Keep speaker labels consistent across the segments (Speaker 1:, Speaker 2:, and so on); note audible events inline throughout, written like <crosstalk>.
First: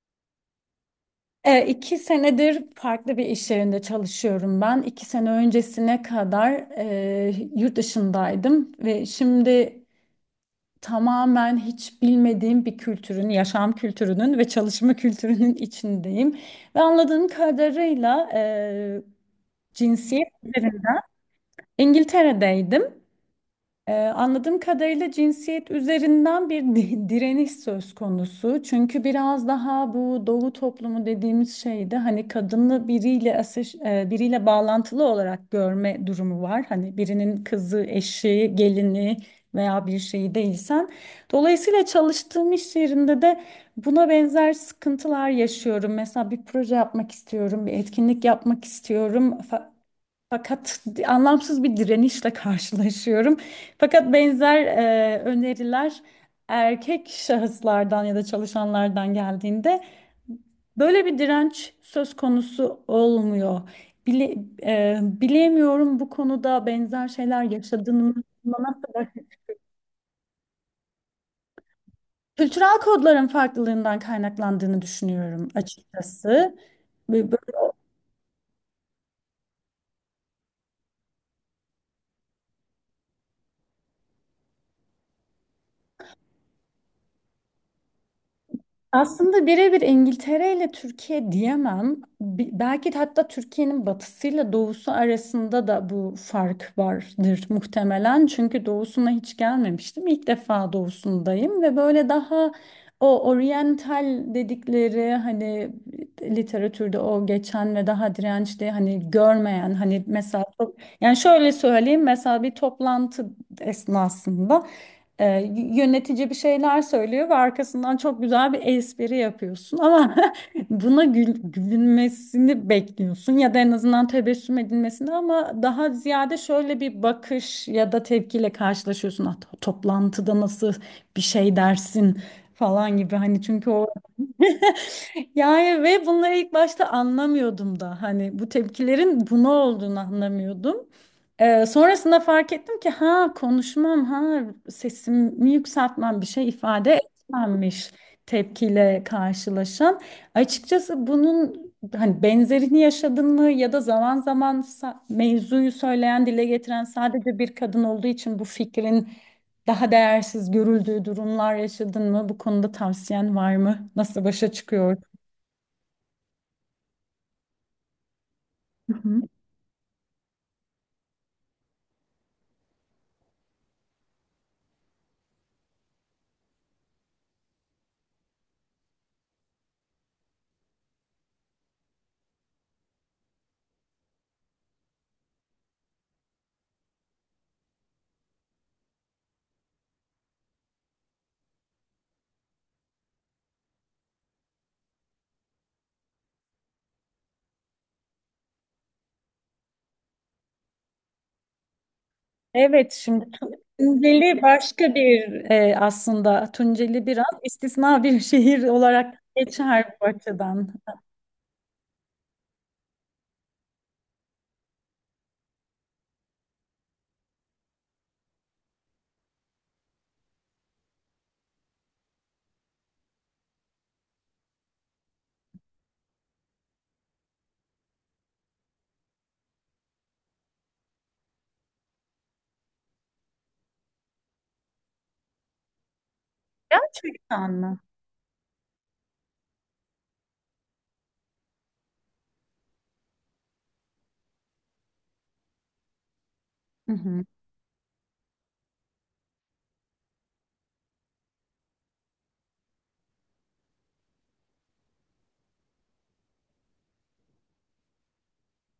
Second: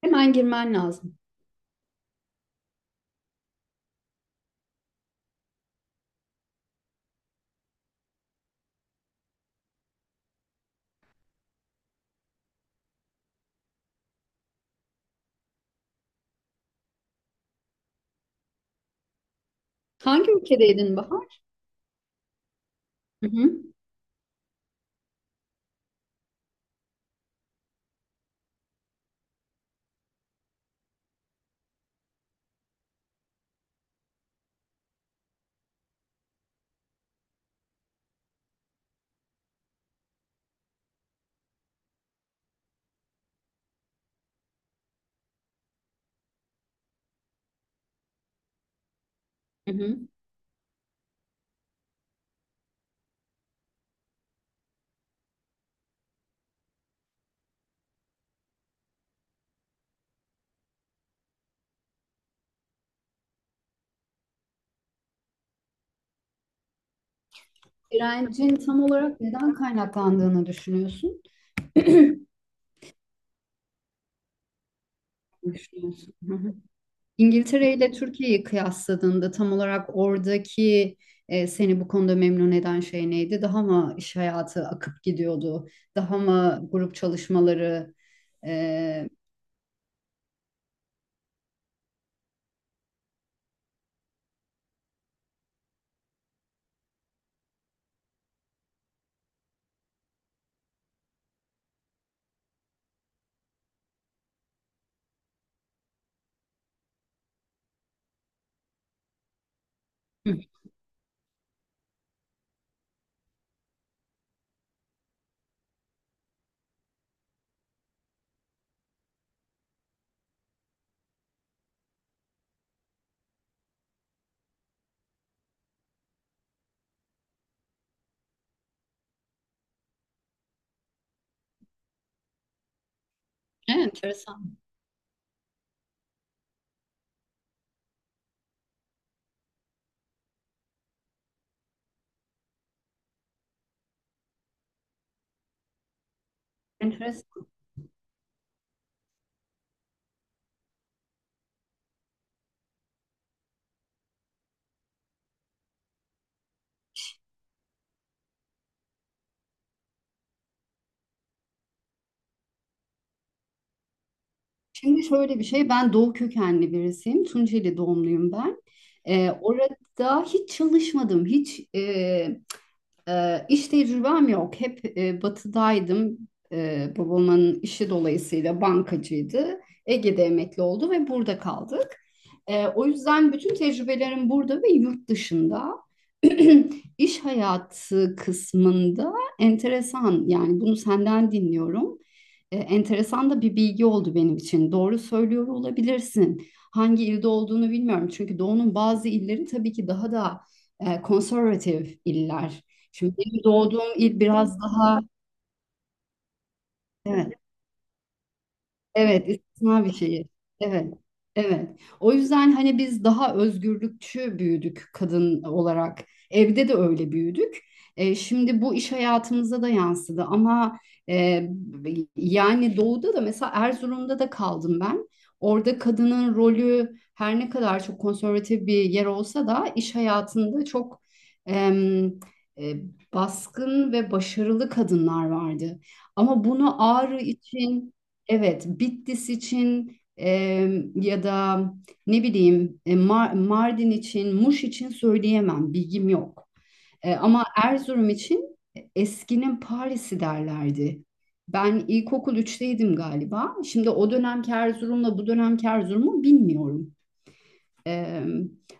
Speaker 1: Hemen girmen lazım.
Speaker 2: İki senedir farklı bir iş yerinde çalışıyorum ben. İki sene öncesine kadar yurt dışındaydım ve şimdi tamamen hiç bilmediğim bir kültürün, yaşam kültürünün ve çalışma <laughs> kültürünün içindeyim. Ve anladığım kadarıyla cinsiyet
Speaker 1: Hangi
Speaker 2: üzerine
Speaker 1: ülkedeydin Bahar?
Speaker 2: İngiltere'deydim.
Speaker 1: Hı hı.
Speaker 2: Anladığım kadarıyla cinsiyet üzerinden <laughs> direniş söz konusu. Çünkü biraz daha bu doğu toplumu dediğimiz şeyde hani kadını biriyle bağlantılı olarak görme durumu var. Hani birinin kızı, eşi, gelini veya bir şeyi değilsen. Dolayısıyla çalıştığım iş yerinde de buna benzer sıkıntılar yaşıyorum. Mesela bir proje yapmak istiyorum, bir etkinlik yapmak istiyorum.
Speaker 1: Hı hı.
Speaker 2: Fakat anlamsız bir direnişle karşılaşıyorum. Fakat benzer öneriler erkek şahıslardan ya da çalışanlardan geldiğinde böyle bir direnç söz konusu olmuyor. Bile, bilemiyorum bu konuda benzer şeyler yaşadığını
Speaker 1: Direncin
Speaker 2: bana
Speaker 1: tam
Speaker 2: kadar.
Speaker 1: olarak neden kaynaklandığını düşünüyorsun?
Speaker 2: Kültürel kodların farklılığından kaynaklandığını düşünüyorum
Speaker 1: Düşünüyorsun. Hı hı.
Speaker 2: açıkçası. Ve böyle
Speaker 1: İngiltere ile Türkiye'yi kıyasladığında tam olarak oradaki seni bu konuda memnun eden şey neydi? Daha mı iş hayatı akıp gidiyordu? Daha mı grup çalışmaları? E,
Speaker 2: aslında birebir İngiltere ile Türkiye diyemem. Belki de hatta Türkiye'nin batısıyla doğusu arasında da bu fark vardır muhtemelen. Çünkü doğusuna hiç gelmemiştim. İlk defa doğusundayım ve böyle daha o oryantal dedikleri hani literatürde o geçen ve daha dirençli hani görmeyen hani
Speaker 1: hı.
Speaker 2: mesela, yani şöyle söyleyeyim, mesela bir toplantı esnasında e, yönetici bir şeyler söylüyor ve arkasından çok güzel bir espri yapıyorsun ama <laughs> buna gülünmesini bekliyorsun ya da en azından tebessüm edilmesini, ama daha ziyade şöyle bir bakış ya da tepkiyle karşılaşıyorsun. "Ah, toplantıda nasıl bir şey dersin" falan gibi, hani çünkü o
Speaker 1: Evet, enteresan.
Speaker 2: <laughs> yani. Ve bunları ilk başta anlamıyordum da, hani bu tepkilerin buna olduğunu anlamıyordum. Sonrasında fark ettim ki ha konuşmam ha sesimi yükseltmem bir şey ifade
Speaker 1: Enteresan.
Speaker 2: etmemiş, tepkiyle karşılaşan. Açıkçası bunun hani benzerini yaşadın mı ya da zaman zaman mevzuyu söyleyen, dile getiren sadece bir kadın olduğu için bu fikrin daha değersiz görüldüğü durumlar yaşadın mı? Bu konuda tavsiyen var mı? Nasıl başa çıkıyor?
Speaker 1: Şimdi şöyle bir şey, ben Doğu kökenli birisiyim. Tunceli doğumluyum ben. Orada hiç çalışmadım, hiç iş tecrübem yok. Hep batıdaydım. Babamın işi dolayısıyla bankacıydı. Ege'de emekli oldu ve burada kaldık. O yüzden bütün tecrübelerim burada ve yurt dışında. <clears throat> İş hayatı kısmında enteresan, yani bunu senden dinliyorum. Enteresan da bir bilgi oldu benim için. Doğru söylüyor olabilirsin. Hangi ilde olduğunu bilmiyorum. Çünkü Doğu'nun bazı illeri tabii ki daha da konservatif iller.
Speaker 2: Evet
Speaker 1: Şimdi
Speaker 2: şimdi
Speaker 1: benim doğduğum il
Speaker 2: Tunceli
Speaker 1: biraz
Speaker 2: başka
Speaker 1: daha
Speaker 2: bir aslında Tunceli biraz
Speaker 1: evet.
Speaker 2: istisna bir <laughs> şehir olarak
Speaker 1: Evet, istisna bir
Speaker 2: geçer bu
Speaker 1: şey.
Speaker 2: açıdan.
Speaker 1: Evet, evet. O yüzden hani biz daha özgürlükçü büyüdük kadın olarak. Evde de öyle büyüdük. Şimdi bu iş hayatımıza da yansıdı ama e, yani doğuda da mesela Erzurum'da da kaldım ben. Orada kadının rolü her ne kadar çok konservatif bir yer olsa da iş hayatında çok em, e, baskın ve başarılı kadınlar vardı. Ama bunu Ağrı
Speaker 2: Gerçekten mi?
Speaker 1: için, evet, Bitlis için, ya da ne bileyim, Mardin için, Muş için söyleyemem, bilgim yok.
Speaker 2: Hı hı.
Speaker 1: Ama Erzurum için eskinin Paris'i derlerdi. Ben ilkokul üçteydim galiba. Şimdi o dönemki Erzurum'la bu dönemki Erzurum'u bilmiyorum. E,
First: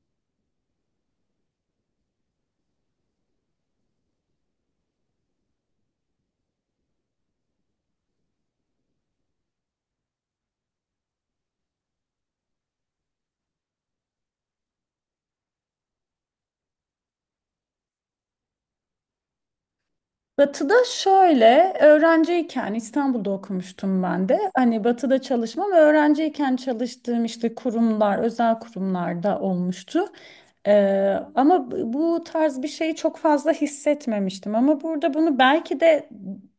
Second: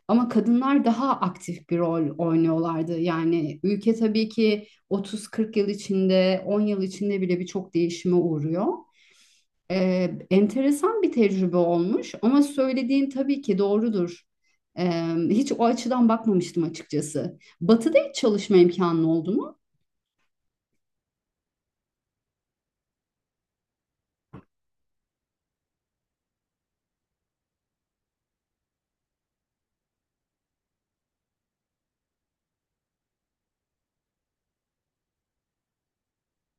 Speaker 1: Ama kadınlar daha aktif bir rol oynuyorlardı. Yani ülke tabii ki 30-40 yıl içinde, 10 yıl içinde bile birçok değişime uğruyor. Enteresan bir tecrübe olmuş ama söylediğin tabii ki doğrudur. Ee, Hiç o açıdan bakmamıştım açıkçası. Batı'da hiç çalışma imkanın oldu mu?
Speaker 2: Batı'da şöyle, öğrenciyken İstanbul'da okumuştum ben de. Hani Batı'da çalışmam, öğrenciyken çalıştığım işte kurumlar, özel kurumlarda olmuştu. Ee, Ama bu tarz bir şeyi çok fazla hissetmemiştim. Ama burada bunu belki de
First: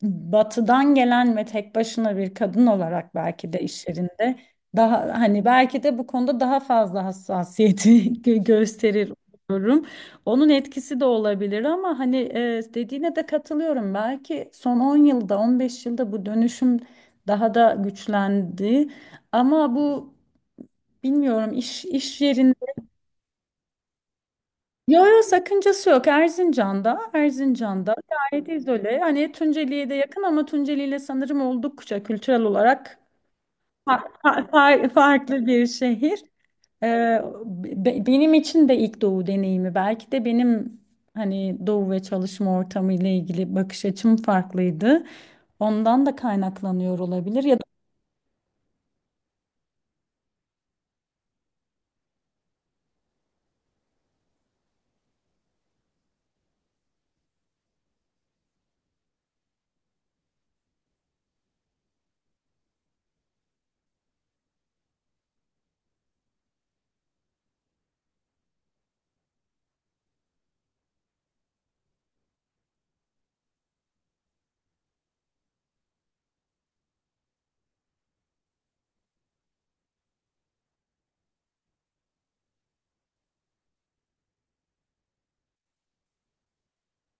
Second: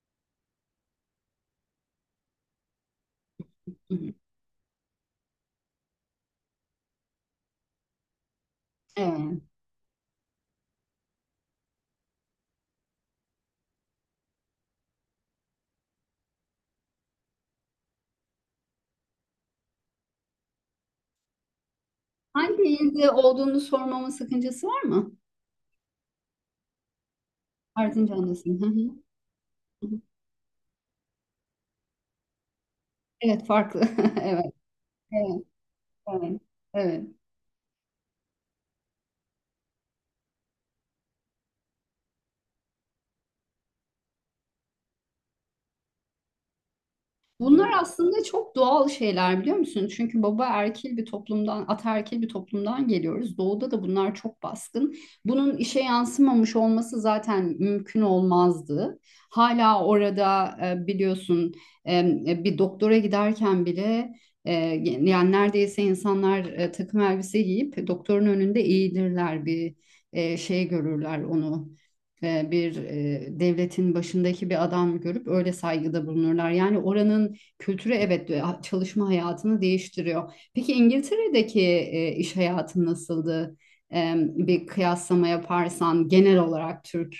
Speaker 2: Batı'dan gelen ve tek başına bir kadın olarak belki de iş
Speaker 1: Hı hı.
Speaker 2: yerinde daha, hani belki de bu konuda daha fazla hassasiyeti <laughs> gösterir,
Speaker 1: Evet.
Speaker 2: onun etkisi de olabilir ama hani dediğine de katılıyorum. Belki son 10 yılda, 15 yılda bu dönüşüm daha da güçlendi. Ama bu bilmiyorum iş yerinde.
Speaker 1: Hangi ilde olduğunu sormama sakıncası var
Speaker 2: Yo
Speaker 1: mı?
Speaker 2: yo sakıncası yok. Erzincan'da, Erzincan'da
Speaker 1: Ardınca
Speaker 2: gayet
Speaker 1: anlasın. Hı hı.
Speaker 2: izole. Hani
Speaker 1: Hı
Speaker 2: Tunceli'ye de
Speaker 1: hı.
Speaker 2: yakın ama Tunceli'yle sanırım oldukça kültürel olarak
Speaker 1: Evet, farklı. <laughs> Evet. Evet.
Speaker 2: farklı bir şehir.
Speaker 1: Evet. Evet.
Speaker 2: Ee, Benim için de ilk doğu deneyimi, belki de benim hani doğu ve çalışma ortamı ile ilgili bakış açım farklıydı. Ondan da kaynaklanıyor olabilir ya.
Speaker 1: Bunlar aslında çok doğal şeyler, biliyor musun? Çünkü baba erkil bir toplumdan, ataerkil bir toplumdan geliyoruz. Doğuda da bunlar çok baskın. Bunun işe yansımamış olması zaten mümkün olmazdı. Hala orada biliyorsun, bir doktora giderken bile e, yani neredeyse insanlar takım elbise giyip doktorun önünde eğilirler, bir şey görürler, onu bir devletin başındaki bir adam görüp öyle saygıda bulunurlar. Yani oranın kültürü, evet, çalışma hayatını değiştiriyor. Peki İngiltere'deki iş hayatı nasıldı? Bir kıyaslama yaparsan genel olarak Türk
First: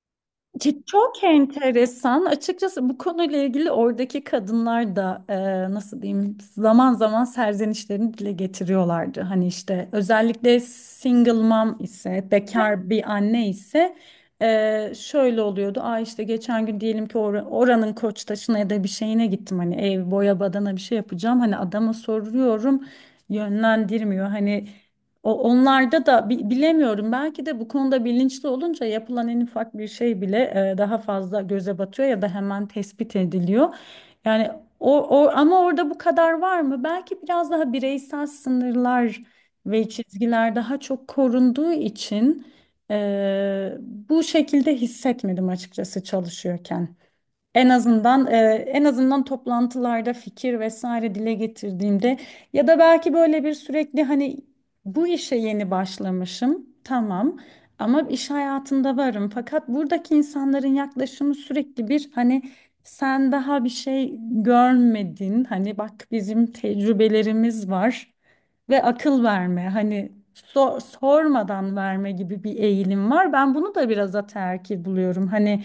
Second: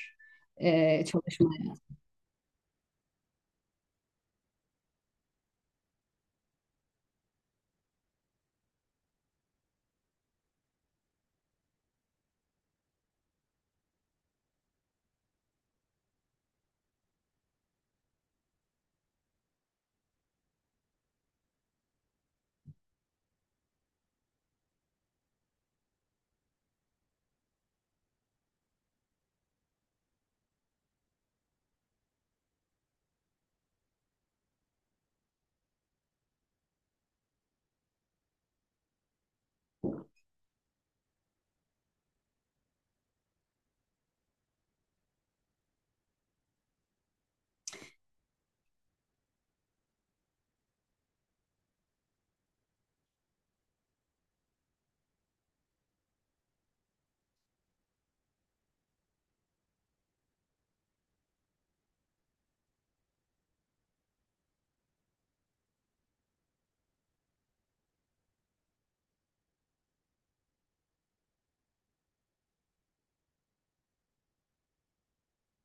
Speaker 2: Çok
Speaker 1: çalışma hayatı.
Speaker 2: enteresan. Açıkçası bu konuyla ilgili oradaki kadınlar da nasıl diyeyim zaman zaman serzenişlerini dile getiriyorlardı. Hani işte özellikle single mom ise, bekar bir anne ise, şöyle oluyordu. Aa işte geçen gün, diyelim ki, oranın Koçtaşı'na ya da bir şeyine gittim. Hani ev boya badana bir şey yapacağım. Hani adama soruyorum, yönlendirmiyor. Hani o, onlarda da bilemiyorum. Belki de bu konuda bilinçli olunca yapılan en ufak bir şey bile daha fazla göze batıyor ya da hemen tespit ediliyor. Yani o, o ama orada bu kadar var mı? Belki biraz daha bireysel sınırlar ve çizgiler daha çok korunduğu için e, bu şekilde hissetmedim açıkçası çalışıyorken. En azından e, En azından toplantılarda fikir vesaire dile getirdiğimde ya da belki böyle bir sürekli, hani bu işe yeni başlamışım tamam ama iş hayatında varım, fakat buradaki insanların yaklaşımı sürekli bir hani sen daha bir şey görmedin, hani bak bizim tecrübelerimiz var ve akıl verme, hani sormadan verme gibi bir eğilim var. Ben bunu da biraz ataerkil buluyorum, hani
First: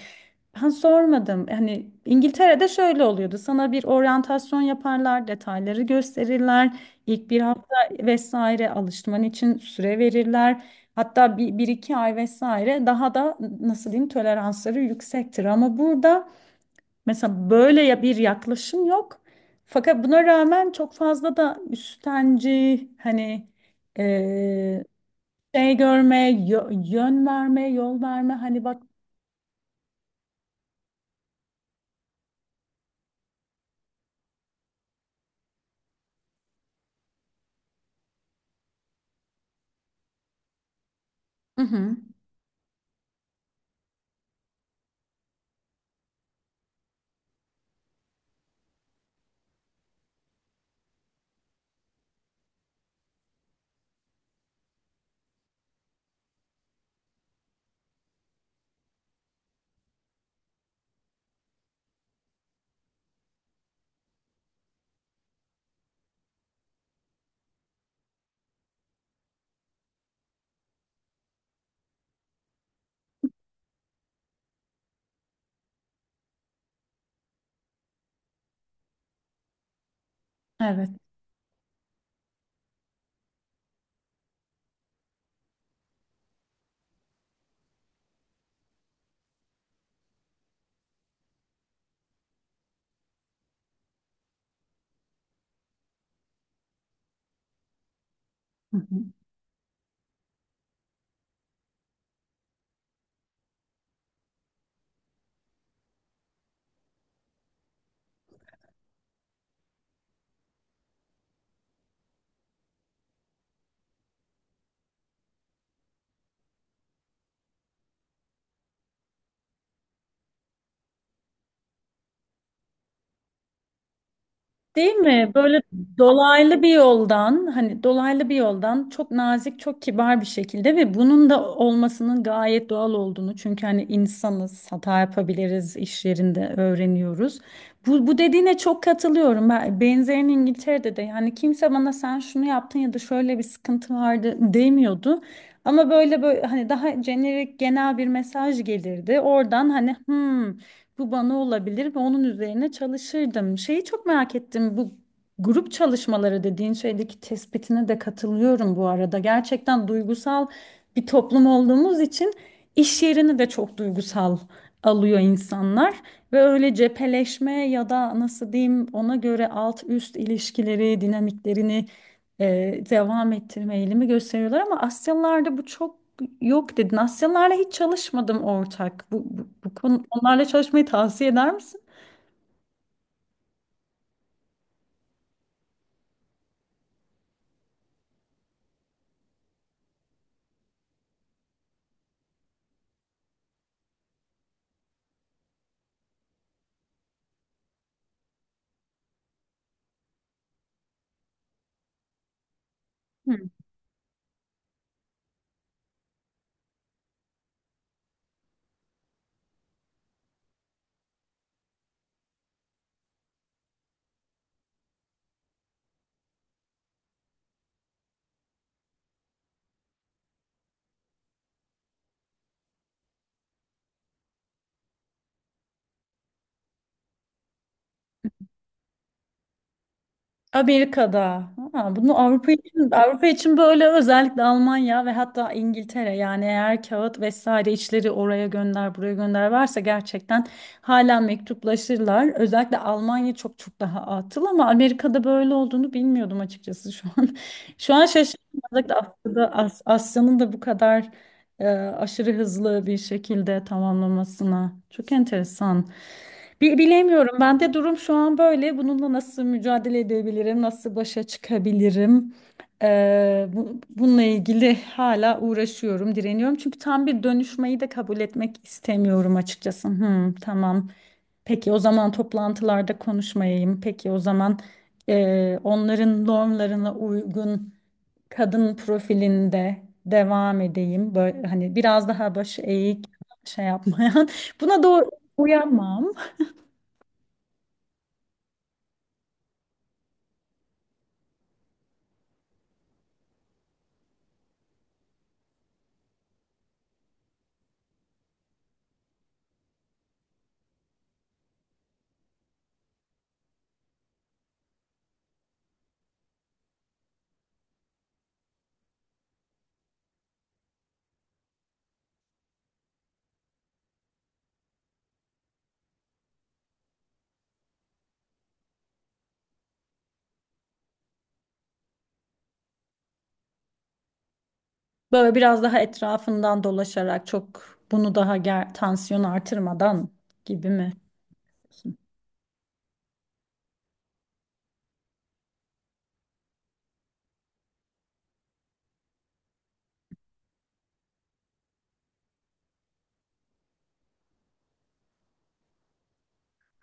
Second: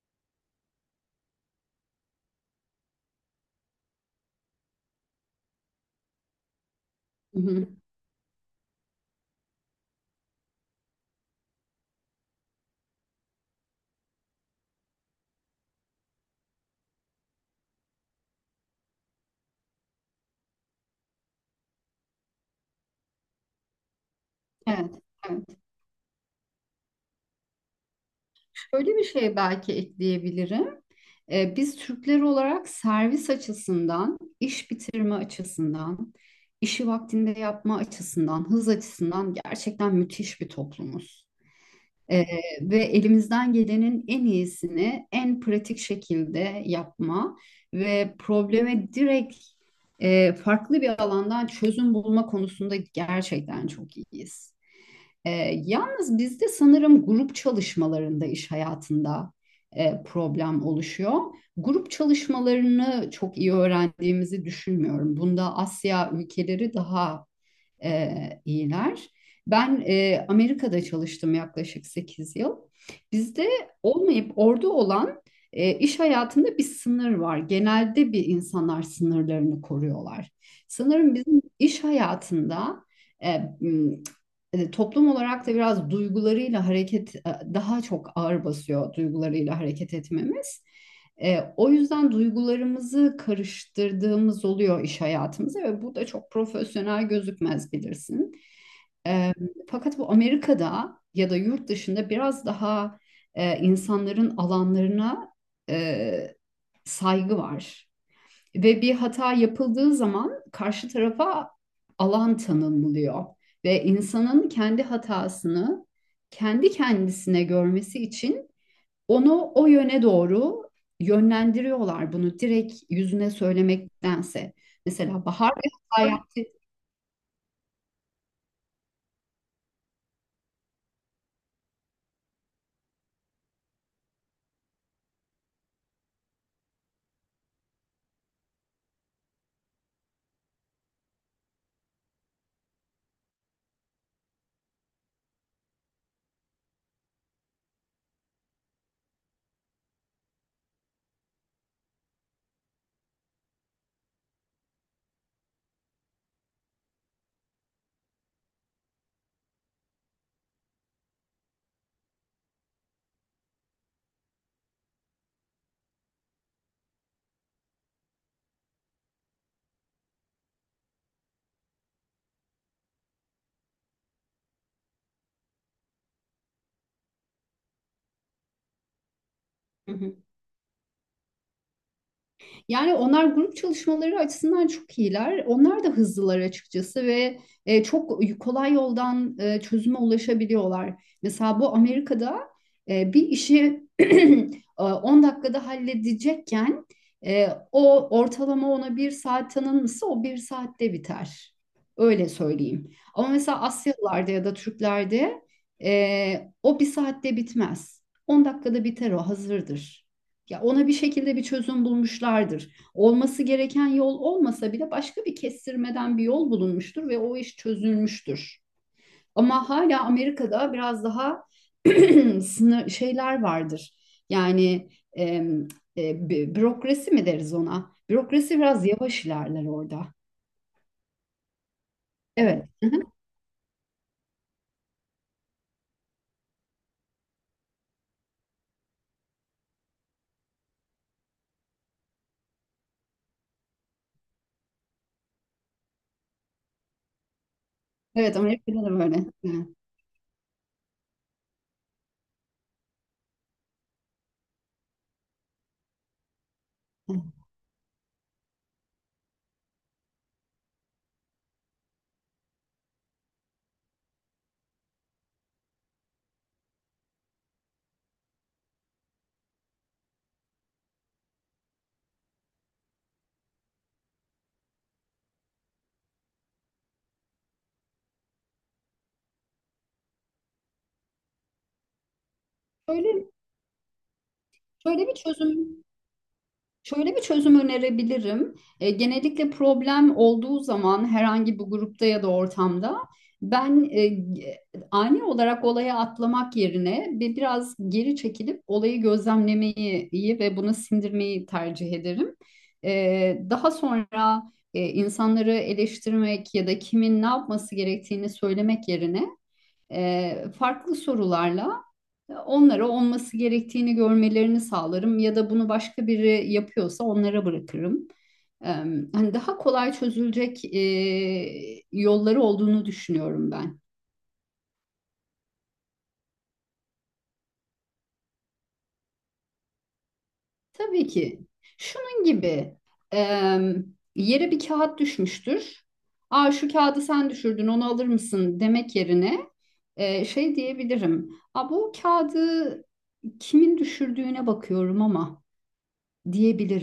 Speaker 2: ben sormadım. Hani İngiltere'de şöyle oluyordu. Sana bir oryantasyon yaparlar, detayları gösterirler. İlk bir
Speaker 1: Hı hı.
Speaker 2: hafta vesaire alışman için süre verirler. Hatta bir iki ay vesaire daha da, nasıl diyeyim, toleransları yüksektir. Ama burada mesela böyle ya bir yaklaşım yok. Fakat buna rağmen çok fazla da üstenci, hani eee,
Speaker 1: Evet, evet.
Speaker 2: şey görme, yön verme, yol verme, hani bak.
Speaker 1: Şöyle bir şey belki ekleyebilirim. Biz Türkler olarak servis açısından, iş bitirme açısından, işi vaktinde yapma açısından, hız açısından gerçekten müthiş bir toplumuz.
Speaker 2: Hı hı.
Speaker 1: Ee, Ve elimizden gelenin en iyisini en pratik şekilde yapma ve probleme direkt farklı bir alandan çözüm bulma konusunda gerçekten çok iyiyiz. Ee, Yalnız bizde sanırım grup çalışmalarında, iş hayatında problem oluşuyor. Grup çalışmalarını çok iyi öğrendiğimizi düşünmüyorum. Bunda Asya ülkeleri daha iyiler. Ben Amerika'da çalıştım yaklaşık 8 yıl. Bizde olmayıp orada olan iş hayatında bir sınır var. Genelde bir insanlar sınırlarını koruyorlar.
Speaker 2: Evet.
Speaker 1: Sanırım bizim iş hayatında e, m, toplum olarak da biraz duygularıyla hareket daha çok ağır basıyor, duygularıyla hareket etmemiz. O yüzden duygularımızı karıştırdığımız oluyor iş hayatımıza ve bu da çok profesyonel gözükmez, bilirsin.
Speaker 2: Hı hı.
Speaker 1: E, Fakat bu Amerika'da ya da yurt dışında biraz daha insanların alanlarına e, saygı var. Ve bir hata yapıldığı zaman karşı tarafa alan tanınılıyor. Ve insanın kendi hatasını kendi kendisine görmesi için onu o yöne doğru yönlendiriyorlar, bunu direkt yüzüne söylemektense.
Speaker 2: Değil
Speaker 1: Mesela
Speaker 2: mi?
Speaker 1: Bahar
Speaker 2: Böyle
Speaker 1: bir hata yaptı.
Speaker 2: dolaylı bir yoldan, hani dolaylı bir yoldan çok nazik, çok kibar bir şekilde, ve bunun da olmasının gayet doğal olduğunu. Çünkü hani insanız, hata yapabiliriz, iş yerinde öğreniyoruz. Bu dediğine çok katılıyorum. Ben, benzerini İngiltere'de de, yani kimse bana sen şunu yaptın ya da şöyle bir sıkıntı vardı demiyordu. Ama böyle böyle hani daha jenerik, genel bir mesaj gelirdi. Oradan hani "Hmm, bu bana olabilir" ve onun üzerine çalışırdım. Şeyi çok merak ettim. Bu grup çalışmaları dediğin şeydeki tespitine de katılıyorum bu arada. Gerçekten duygusal bir toplum olduğumuz için iş yerini de çok duygusal alıyor insanlar ve öyle cepheleşme ya da nasıl diyeyim, ona göre alt üst ilişkileri, dinamiklerini devam ettirme eğilimi gösteriyorlar, ama Asyalılarda bu çok yok dedin. Asyalılarla hiç çalışmadım ortak. Bu
Speaker 1: Hı
Speaker 2: konu,
Speaker 1: hı.
Speaker 2: onlarla çalışmayı tavsiye eder misin?
Speaker 1: Yani onlar grup çalışmaları açısından çok iyiler. Onlar da hızlılar açıkçası ve çok kolay yoldan çözüme ulaşabiliyorlar. Mesela bu Amerika'da bir işi <clears throat> 10 dakikada halledecekken, o ortalama ona bir saat tanınmışsa, o bir saatte biter. Öyle söyleyeyim. Ama mesela Asyalılarda ya da Türklerde o bir saatte bitmez. 10 dakikada biter, o hazırdır. Ya ona bir şekilde bir çözüm bulmuşlardır. Olması gereken yol olmasa bile başka bir kestirmeden bir yol bulunmuştur ve o iş çözülmüştür. Ama hala Amerika'da biraz daha <clears throat> <laughs> sınır şeyler vardır. Yani bürokrasi mi deriz ona? Bürokrasi biraz yavaş ilerler orada.
Speaker 2: Amerika'da. Ha, bunu Avrupa
Speaker 1: Evet.
Speaker 2: için
Speaker 1: <laughs>
Speaker 2: Avrupa için böyle, özellikle Almanya ve hatta İngiltere, yani eğer kağıt vesaire işleri oraya gönder buraya gönder varsa gerçekten hala mektuplaşırlar. Özellikle Almanya çok çok daha atıl, ama Amerika'da böyle olduğunu bilmiyordum açıkçası şu an. <laughs> Şu an
Speaker 1: Evet,
Speaker 2: şaşırdım.
Speaker 1: Amerika'da da
Speaker 2: Özellikle
Speaker 1: böyle.
Speaker 2: Afrika'da, Asya'nın da bu kadar e, aşırı hızlı bir şekilde tamamlamasına. Çok enteresan.
Speaker 1: <laughs>
Speaker 2: Bilemiyorum. Ben de durum şu an böyle. Bununla nasıl mücadele edebilirim? Nasıl başa çıkabilirim? Bununla ilgili hala uğraşıyorum, direniyorum. Çünkü tam bir dönüşmeyi de kabul etmek istemiyorum açıkçası. Hmm, tamam. Peki o zaman toplantılarda konuşmayayım. Peki o zaman onların normlarına uygun kadın profilinde devam edeyim. Böyle hani biraz daha başı eğik,
Speaker 1: Şöyle,
Speaker 2: şey yapmayan. <laughs> Buna
Speaker 1: şöyle
Speaker 2: doğru
Speaker 1: bir çözüm
Speaker 2: uyanmam.
Speaker 1: Şöyle bir çözüm önerebilirim. Genellikle problem olduğu zaman herhangi bir grupta ya da ortamda ben ani olarak olaya atlamak yerine biraz geri çekilip olayı gözlemlemeyi iyi ve bunu sindirmeyi tercih ederim. Daha sonra insanları eleştirmek ya da kimin ne yapması gerektiğini söylemek yerine farklı sorularla onlara olması gerektiğini görmelerini sağlarım ya da bunu başka biri yapıyorsa onlara bırakırım. Eee, Hani daha kolay çözülecek yolları olduğunu düşünüyorum ben.
Speaker 2: Böyle biraz daha etrafından dolaşarak, çok bunu daha tansiyonu artırmadan gibi mi?
Speaker 1: Tabii ki şunun gibi, eee, yere bir kağıt düşmüştür. Aa, şu kağıdı sen düşürdün, onu alır mısın, demek yerine şey diyebilirim. Aa, bu kağıdı kimin düşürdüğüne bakıyorum ama,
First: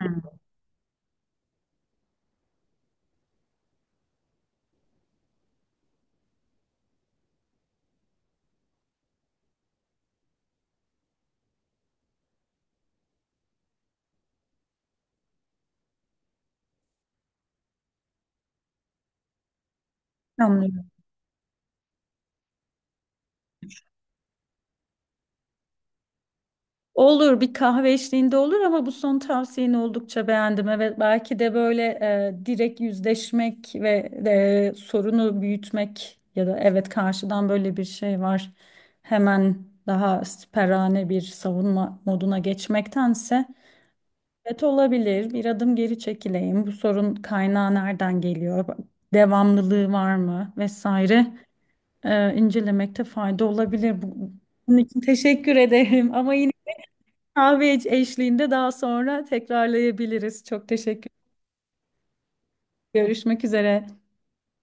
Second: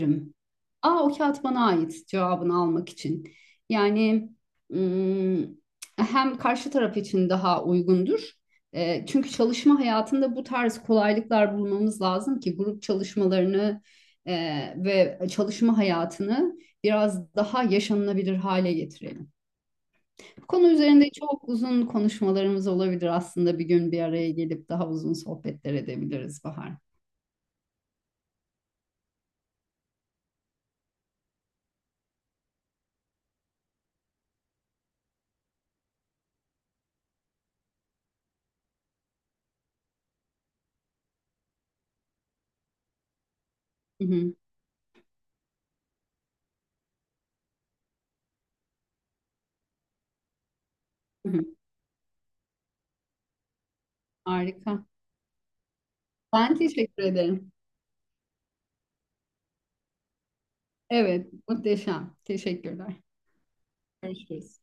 Speaker 2: Hı.
Speaker 1: Aa, o kağıt bana ait cevabını almak için. Yani ım, hem karşı taraf için daha uygundur. Çünkü çalışma hayatında bu tarz kolaylıklar bulmamız lazım ki grup çalışmalarını ve çalışma hayatını biraz daha yaşanılabilir hale getirelim. Bu konu
Speaker 2: Anlıyorum.
Speaker 1: üzerinde çok uzun konuşmalarımız olabilir, aslında bir gün bir araya gelip daha uzun sohbetler edebiliriz Bahar.
Speaker 2: Olur, bir kahve eşliğinde olur. Ama bu son tavsiyeni oldukça beğendim. Evet belki de böyle direkt yüzleşmek ve sorunu büyütmek ya da evet karşıdan böyle bir şey var. Hemen daha siperhane bir savunma moduna geçmektense,
Speaker 1: Hı hı,
Speaker 2: evet olabilir, bir adım geri çekileyim. Bu sorun kaynağı nereden geliyor? Devamlılığı var mı vesaire,
Speaker 1: hı hı.
Speaker 2: incelemekte fayda olabilir. Bunun
Speaker 1: Harika.
Speaker 2: için teşekkür ederim <laughs> ama yine
Speaker 1: Ben teşekkür ederim.
Speaker 2: kahve eşliğinde daha sonra tekrarlayabiliriz. Çok teşekkür.
Speaker 1: Evet, muhteşem. Teşekkürler.
Speaker 2: Görüşmek üzere.
Speaker 1: Görüşürüz.